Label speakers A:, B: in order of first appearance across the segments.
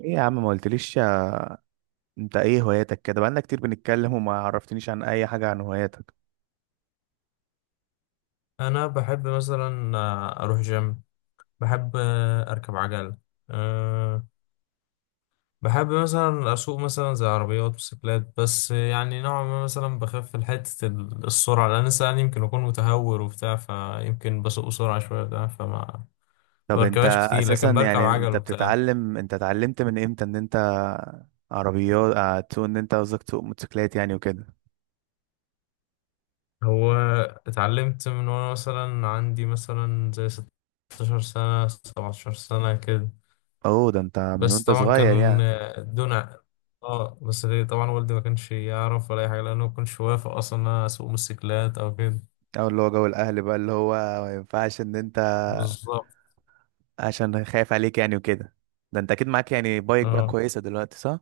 A: ايه يا عم، ما قلتليش انت ايه هواياتك؟ كده بقالنا كتير بنتكلم وما عرفتنيش عن اي حاجة عن هواياتك.
B: انا بحب مثلا اروح جيم. بحب اركب عجل. أه بحب مثلا اسوق مثلا زي عربيات وسيكلات، بس يعني نوعا ما مثلا بخاف في حته السرعه، لان انسان يمكن اكون متهور وبتاع، فيمكن بسوق بسرعه شويه بتاع فما
A: طب
B: بركبهاش
A: انت
B: كتير،
A: اساسا،
B: لكن بركب
A: يعني
B: عجل وبتاع.
A: انت اتعلمت من امتى ان انت عربيات، تسوق، ان انت قصدك تسوق موتوسيكلات يعني وكده؟
B: هو اتعلمت من وانا مثلا عندي مثلا زي 16 سنه 17 سنه كده،
A: اوه، ده انت من
B: بس
A: وانت
B: طبعا كان
A: صغير يعني.
B: دون ع- اه بس ليه؟ طبعا والدي ما كانش يعرف ولا اي حاجه، لانه ما كانش وافق اصلا ان انا اسوق موتوسيكلات او كده.
A: او اللي هو جو الاهل بقى، اللي هو ما ينفعش ان انت
B: بالظبط.
A: عشان خايف عليك يعني وكده. ده انت اكيد معاك يعني بايك بقى
B: اه،
A: كويسة دلوقتي، صح؟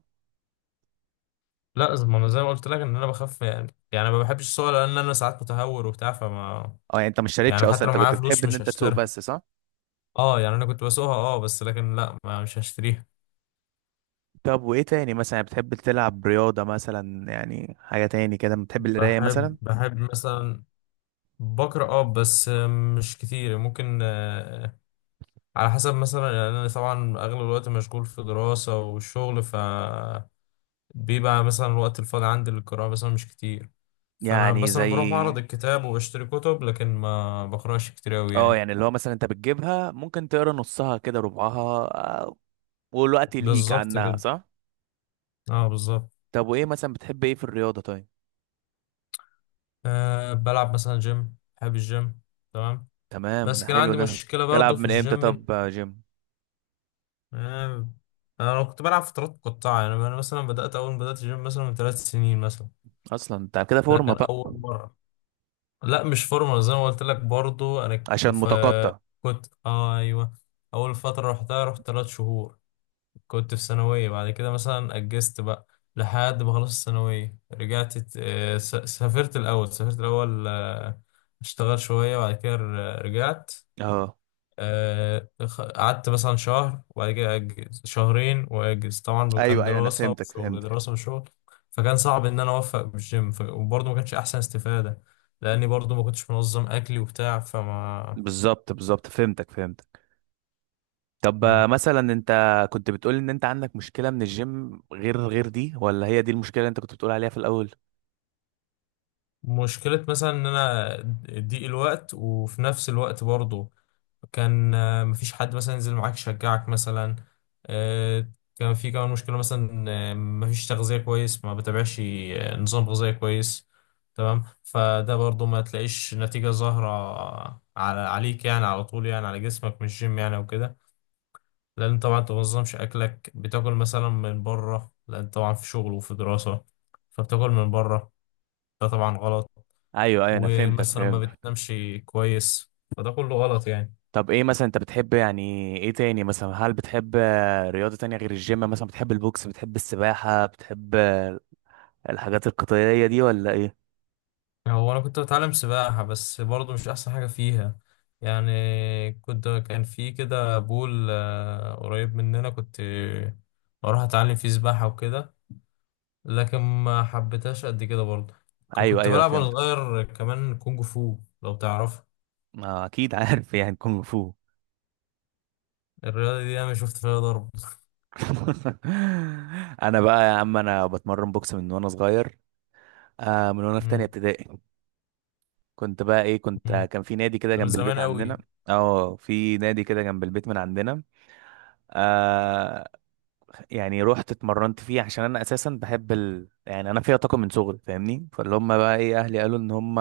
B: لا ما انا زي ما قلت لك ان انا بخاف يعني، ما بحبش السواقه لان انا ساعات متهور وبتاع فما.
A: اه، يعني انت ما اشتريتش
B: يعني
A: اصلا،
B: حتى لو
A: انت
B: معايا
A: كنت
B: فلوس
A: بتحب ان
B: مش
A: انت تسوق
B: هشتريها.
A: بس، صح؟
B: اه يعني انا كنت بسوقها. اه بس لكن لا، ما مش هشتريها.
A: طب وايه تاني مثلا؟ بتحب تلعب رياضة مثلا، يعني حاجة تاني كده؟ بتحب القراية
B: بحب
A: مثلا؟
B: بحب مثلا بقرا اه، بس مش كتير. ممكن على حسب مثلا، يعني انا طبعا اغلب الوقت مشغول في دراسة والشغل، ف بيبقى مثلا الوقت الفاضي عندي للقراءة مثلا مش كتير. فانا
A: يعني
B: مثلا
A: زي،
B: بروح معرض الكتاب وبشتري كتب، لكن ما بقراش كتير اوي
A: اه
B: يعني.
A: يعني اللي هو مثلا انت بتجيبها ممكن تقرا نصها كده ربعها. آه، والوقت يلهيك
B: بالظبط
A: عنها،
B: كده.
A: صح.
B: اه بالظبط.
A: طب وايه مثلا بتحب ايه في الرياضة، طيب؟
B: بلعب مثلا جيم، بحب الجيم. تمام.
A: تمام، ده
B: بس كان
A: حلو
B: عندي
A: ده.
B: مشكلة برضو
A: تلعب
B: في
A: من امتى
B: الجيم
A: طب، يا جيم؟
B: آه، انا كنت بلعب فترات مقطعة، يعني انا مثلا بدأت اول ما بدأت الجيم مثلا من 3 سنين مثلا.
A: اصلا انت كده
B: ده
A: فورمة
B: كان
A: بقى.
B: اول مرة. لا مش فورمال زي ما قلت لك برضو انا ك-
A: عشان
B: ف
A: متقطع.
B: كنت ايوه. اول فتره رحتها، رحت 3 شهور. كنت في ثانويه، بعد كده مثلا اجزت بقى لحد ما خلصت الثانويه، رجعت سافرت الاول، سافرت الاول، اشتغل شويه، بعد كده رجعت.
A: اه،
B: قعدت مثلا شهر، وبعد كده أجز شهرين وأجز، طبعا كان
A: ايوه ايوه، انا
B: دراسة
A: فهمتك
B: وشغل،
A: فهمتك.
B: دراسة وشغل. فكان صعب إن أنا أوفق بالجيم، وبرضه ما كانش أحسن استفادة، لأني برضه ما كنتش منظم أكلي وبتاع فما.
A: بالظبط، بالظبط، فهمتك فهمتك. طب، مثلا انت كنت بتقول ان انت عندك مشكلة من الجيم غير دي، ولا هي دي المشكلة اللي انت كنت بتقول عليها في الاول؟
B: مشكلة مثلا ان انا ضيق الوقت، وفي نفس الوقت برضه كان مفيش حد مثلا ينزل معاك يشجعك مثلا. آه، كان في كمان مشكلة مثلا، مفيش تغذية كويس، ما بتابعش نظام غذائي كويس. تمام، فده برضو ما تلاقيش نتيجة ظاهرة على، عليك يعني، على طول يعني على جسمك، مش جيم يعني وكده. لأن طبعا أنت منظمش أكلك، بتاكل مثلا من بره، لأن طبعا في شغل وفي دراسة، فبتاكل من بره. ده طبعا غلط.
A: ايوه ايوه، انا فهمتك
B: ومثلا ما
A: فهمتك.
B: بتنامش كويس. فده كله غلط يعني.
A: طب، ايه مثلا انت بتحب يعني؟ ايه تاني مثلا؟ هل بتحب رياضة تانية غير الجيم؟ مثلا بتحب البوكس؟ بتحب السباحة؟ بتحب الحاجات القتالية دي، ولا ايه؟
B: هو انا كنت بتعلم سباحة، بس برضه مش احسن حاجة فيها. يعني كنت، كان في كده بول قريب مننا، كنت بروح اتعلم فيه سباحة وكده، لكن ما حبيتهاش قد كده برضه.
A: ايوه
B: كنت
A: ايوه،
B: بلعب وانا
A: فهمتك.
B: صغير كمان كونج فو لو تعرف.
A: ما اكيد عارف يعني كونغ فو.
B: الرياضة دي انا شفت فيها ضرب.
A: انا بقى يا عم، انا بتمرن بوكس من وانا صغير. آه، من وانا في تانية
B: مم.
A: ابتدائي. كنت بقى ايه، كنت،
B: مم.
A: كان في نادي كده
B: ده من
A: جنب البيت
B: زمان قوي.
A: عندنا. اه، في نادي كده جنب البيت من عندنا. آه. يعني رحت اتمرنت فيه عشان انا اساسا بحب يعني انا فيها طاقه من صغري، فاهمني؟ فاللي هم بقى ايه، اهلي قالوا ان هم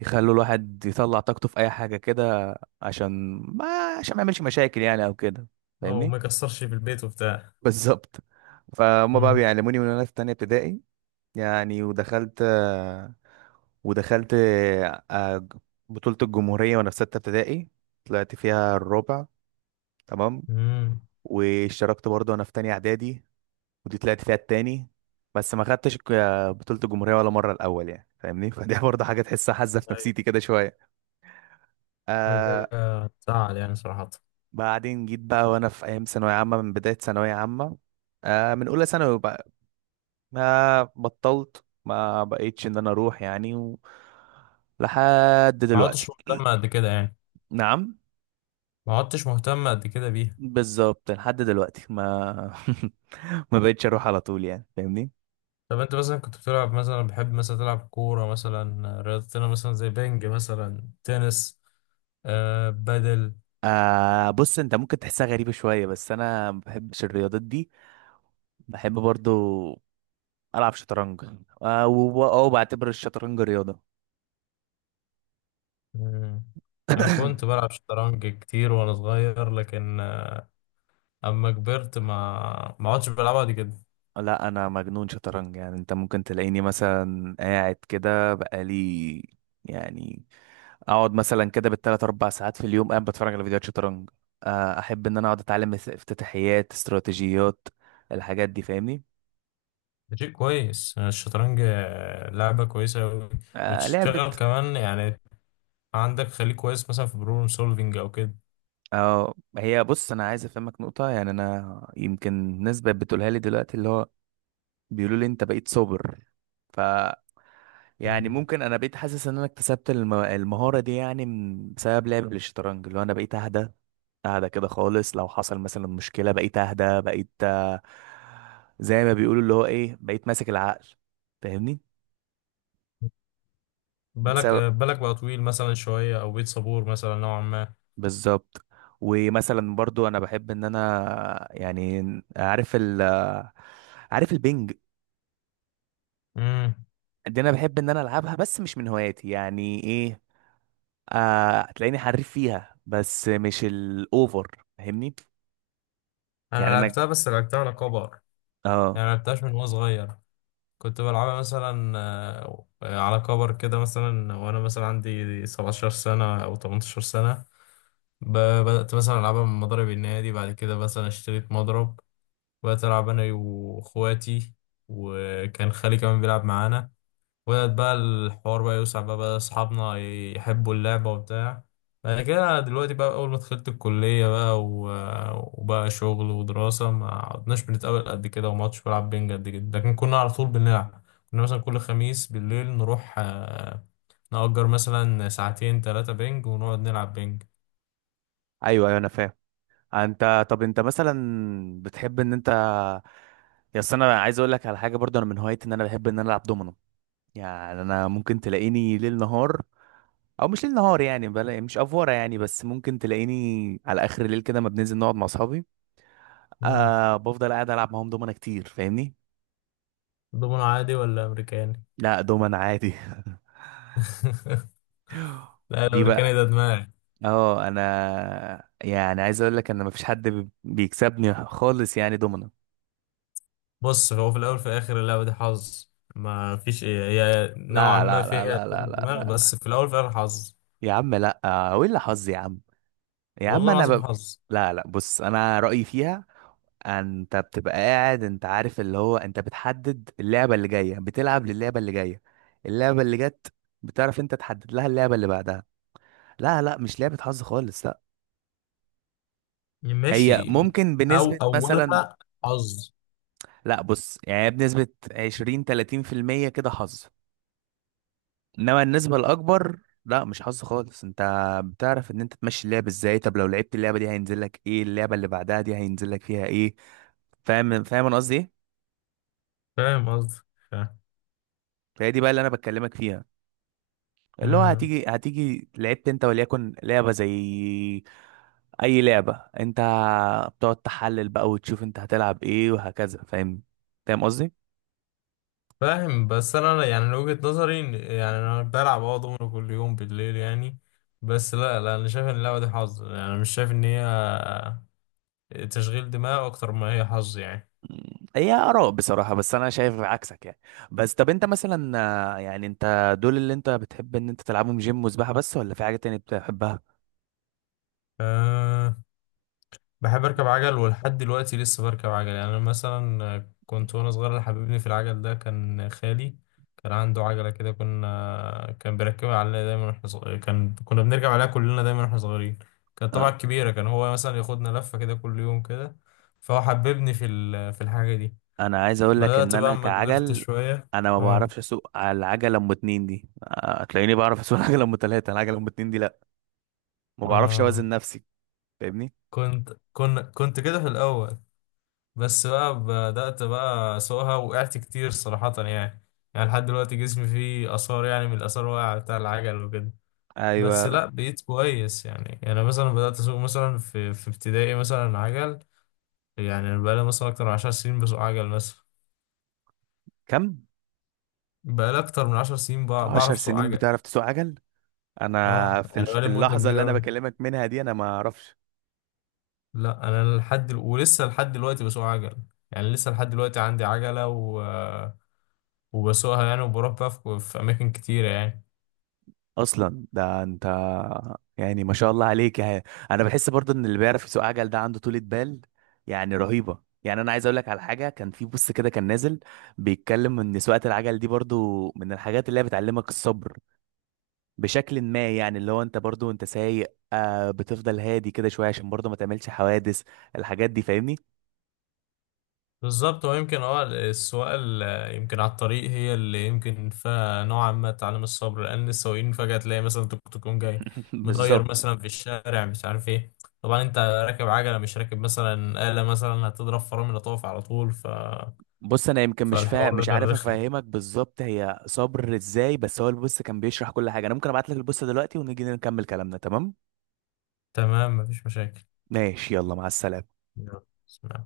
A: يخلوا الواحد يطلع طاقته في اي حاجه كده. عشان ما عشان ما يعملش مشاكل يعني او كده.
B: اه،
A: فاهمني.
B: وما يكسرش في البيت وبتاع.
A: بالظبط. فهم بقى
B: مم.
A: بيعلموني من وانا في تانية ابتدائي. يعني ودخلت آه، بطولة الجمهورية وانا في 6 ابتدائي. طلعت فيها الرابع. تمام.
B: مم.
A: واشتركت برضه وانا في تانية اعدادي. ودي طلعت فيها التاني. بس ما خدتش بطولة الجمهورية ولا مرة الأول، يعني فاهمني. فدي برضه حاجة تحسها حزة في
B: أيوه.
A: نفسيتي كده شوية. آه.
B: حاجة تزعل يعني صراحة.
A: بعدين جيت بقى وأنا في أيام ثانوية عامة، من بداية ثانوية عامة. آه، من أولى ثانوي بقى. ما بقيتش إن أنا أروح يعني لحد
B: ما عدتش
A: دلوقتي.
B: مهتم قد كده يعني.
A: نعم.
B: ما عدتش مهتم قد كده بيها.
A: بالظبط لحد دلوقتي ما ما بقتش أروح على طول يعني، فاهمني.
B: طب انت مثلا كنت بتلعب مثلا، بحب مثلا تلعب كورة مثلا، رياضتنا مثلا زي بينج مثلا تنس، آه بدل.
A: آه، بص انت ممكن تحسها غريبة شوية، بس انا ما بحبش الرياضات دي. بحب برضو ألعب شطرنج. أو بعتبر الشطرنج رياضة.
B: مم. انا كنت بلعب شطرنج كتير وانا صغير، لكن اما كبرت ما عدتش بلعبها دي كده.
A: لا، أنا مجنون شطرنج، يعني أنت ممكن تلاقيني مثلا قاعد كده بقالي، يعني أقعد مثلا كده بالتلات أربع ساعات في اليوم قاعد بتفرج على فيديوهات شطرنج. أحب إن أنا أقعد أتعلم افتتاحيات، استراتيجيات، الحاجات دي، فاهمني.
B: ده شيء كويس الشطرنج، لعبة كويسة أوي،
A: آه، لعبة.
B: وتشتغل كمان يعني، عندك خليك كويس مثلا في بروبلم سولفينج او
A: اه، هي بص، أنا عايز أفهمك نقطة، يعني أنا يمكن ناس بقت بتقولها لي دلوقتي اللي هو بيقولوا لي أنت بقيت صابر. ف
B: كده.
A: يعني ممكن انا بقيت حاسس ان انا اكتسبت المهارة دي، يعني بسبب لعب الشطرنج، اللي هو انا بقيت اهدى، اهدى كده خالص، لو حصل مثلا مشكلة بقيت اهدى، بقيت زي ما بيقولوا اللي هو ايه، بقيت ماسك العقل. فاهمني. بسبب،
B: بالك بقى طويل مثلا شوية، أو بيت صبور مثلا نوعا ما.
A: بالظبط. ومثلا برضو انا بحب ان انا يعني، عارف ال عارف البنج
B: امم
A: دي، انا بحب ان انا العبها، بس مش من هواياتي يعني، ايه، آه هتلاقيني حريف فيها بس مش الاوفر، فاهمني.
B: أنا
A: يعني انا،
B: لعبتها، بس لعبتها على كبر،
A: اه.
B: يعني ما لعبتهاش من وأنا صغير. كنت بلعبها مثلا على كبر كده مثلا، وأنا مثلا عندي 17 سنة أو 18 سنة. ب- بدأت مثلا ألعبها من مضرب النادي، بعد كده مثلا اشتريت مضرب، وبدأت ألعب أنا وإخواتي، وكان خالي كمان بيلعب معانا. وبدأت بقى الحوار بقى يوسع، بقى بقى أصحابنا يحبوا اللعبة وبتاع. بعد كده دلوقتي بقى، أول ما دخلت الكلية بقى وبقى شغل ودراسة، ما عدناش بنتقابل قد كده، وما عدتش بلعب بينج قد كده، لكن كنا على طول بنلعب. كنا مثلا كل خميس بالليل نروح نأجر مثلا ساعتين ثلاثة بينج، ونقعد نلعب بينج.
A: ايوه ايوه، انا فاهم. انت طب انت مثلا بتحب ان انت، يا أصل انا عايز اقول لك على حاجه، برضو انا من هوايتي ان انا بحب ان انا العب دومينو. يعني انا ممكن تلاقيني ليل نهار، او مش ليل نهار يعني، بلا مش افوره يعني، بس ممكن تلاقيني على اخر الليل كده ما بننزل نقعد مع اصحابي.
B: مم.
A: آه، بفضل قاعد العب معاهم دومنا كتير، فاهمني.
B: دومينو عادي ولا أمريكاني؟
A: لا، دومنا عادي.
B: لا
A: دي
B: الأمريكاني
A: بقى،
B: ده دماغي.
A: اه انا يعني عايز اقول لك ان مفيش حد بيكسبني خالص يعني، دومنا.
B: بص هو في الاول في الاخر اللعبه دي حظ. ما فيش إيه. هي نوعا
A: لا،
B: ما
A: لا، لا،
B: فيها
A: لا، لا،
B: تشغيل
A: لا،
B: دماغ،
A: لا، لا.
B: بس في الاول في الاخر حظ.
A: يا عم، لا، ولا حظ يا عم. يا عم
B: والله
A: انا
B: العظيم حظ.
A: لا، لا، بص انا رأيي فيها. انت بتبقى قاعد، انت عارف اللي هو، انت بتحدد اللعبة اللي جاية بتلعب للعبة اللي جاية. اللعبة اللي جت بتعرف انت تحدد لها اللعبة اللي بعدها. لا، لا، مش لعبة حظ خالص، لا. هي
B: ماشي.
A: ممكن
B: او
A: بنسبة مثلا،
B: اولها حظ.
A: لا بص يعني بنسبة 20 30% كده حظ، انما النسبه الاكبر، لا مش حظ خالص، انت بتعرف ان انت تمشي اللعب ازاي، طب لو لعبت اللعبه دي هينزل لك ايه، اللعبه اللي بعدها دي هينزل لك فيها ايه. فاهم؟ فاهم انا قصدي ايه؟
B: فاهم قصدي. فاهم.
A: فهي دي بقى اللي انا بكلمك فيها. اللي هو
B: مم.
A: هتيجي لعبت انت وليكن لعبه زي اي لعبه، انت بتقعد تحلل بقى وتشوف انت هتلعب ايه وهكذا، فاهم؟ فاهم قصدي.
B: فاهم، بس انا يعني من وجهه نظري يعني انا بلعب اه دومينو كل يوم بالليل يعني. بس لا، لا، انا شايف ان اللعبه دي حظ، يعني انا مش شايف ان هي تشغيل دماغ اكتر ما هي حظ يعني.
A: هي آراء بصراحة، بس أنا شايف عكسك يعني. بس طب أنت مثلا، يعني أنت دول اللي أنت بتحب إن أنت تلعبهم جيم وسباحة بس، ولا في حاجة تانية بتحبها؟
B: آه، بحب اركب عجل، ولحد دلوقتي لسه بركب عجل، يعني انا مثلا كنت وانا صغير اللي حببني في العجل ده كان خالي. كان عنده عجله كده، كنا كان بيركبها علينا دايما واحنا صغيرين، كان كنا بنركب عليها كلنا دايما واحنا صغيرين. كانت طبعا
A: آه،
B: كبيره، كان هو مثلا ياخدنا لفه كده كل يوم كده. فهو حببني في في الحاجه دي.
A: أنا عايز أقول لك إن
B: بدات بقى
A: أنا
B: اما كبرت
A: كعجل،
B: شويه.
A: أنا ما
B: اه.
A: بعرفش أسوق على العجلة أم اتنين دي. هتلاقيني بعرف أسوق العجلة أم تلاتة. العجلة أم اتنين دي لأ، ما بعرفش
B: اه.
A: أوازن نفسي. فاهمني؟
B: كنت كده في الاول، بس بقى بدأت بقى أسوقها، وقعت كتير صراحة يعني. يعني لحد دلوقتي جسمي فيه آثار، يعني من الآثار واقعة بتاع العجل وكده. بس
A: أيوه.
B: لأ بقيت كويس يعني، يعني مثلا بدأت أسوق مثلا في ابتدائي مثلا عجل. يعني أنا بقالي مثلا أكتر من 10 سنين بسوق عجل مثلا.
A: كم؟
B: بقالي أكتر من 10 سنين
A: عشر
B: بعرف أسوق
A: سنين
B: عجل.
A: بتعرف تسوق عجل؟
B: أه،
A: أنا
B: يعني
A: في
B: بقالي مدة
A: اللحظة اللي
B: كبيرة
A: أنا
B: أوي.
A: بكلمك منها دي أنا ما أعرفش.
B: لأ أنا ولسه لحد دلوقتي بسوق عجل. يعني لسه لحد دلوقتي عندي عجلة و... وبسوقها يعني، وبروح بقى في أماكن كتيرة يعني.
A: اصلا ده انت، يعني ما شاء الله عليك يعني. انا بحس برضه ان اللي بيعرف يسوق عجل ده عنده طولة بال يعني رهيبة. يعني انا عايز اقول لك على حاجه، كان في بوست كده كان نازل بيتكلم ان سواقه العجل دي برضو من الحاجات اللي هي بتعلمك الصبر، بشكل ما يعني، اللي هو انت برضو انت سايق، بتفضل هادي كده شويه عشان برضو ما تعملش حوادث، الحاجات دي، فاهمني.
B: بالظبط، هو يمكن اه السواقة يمكن على الطريق هي اللي يمكن فيها نوعا ما تعليم الصبر، لأن السواقين فجأة تلاقي مثلا توك توك يقوم جاي. مدير
A: بالظبط.
B: مثلا في الشارع مش عارف ايه، طبعا انت راكب عجلة، مش راكب مثلا آلة مثلا هتضرب فرامل طوف على طول
A: بص انا يمكن
B: فالحوار ده
A: مش
B: كان
A: عارف
B: رخم.
A: افهمك بالظبط هي صبر ازاي، بس هو البوست كان بيشرح كل حاجه. انا ممكن ابعت لك البوست دلوقتي ونيجي نكمل كلامنا، تمام؟
B: تمام، مفيش مشاكل.
A: ماشي، يلا، مع السلامه.
B: يلا.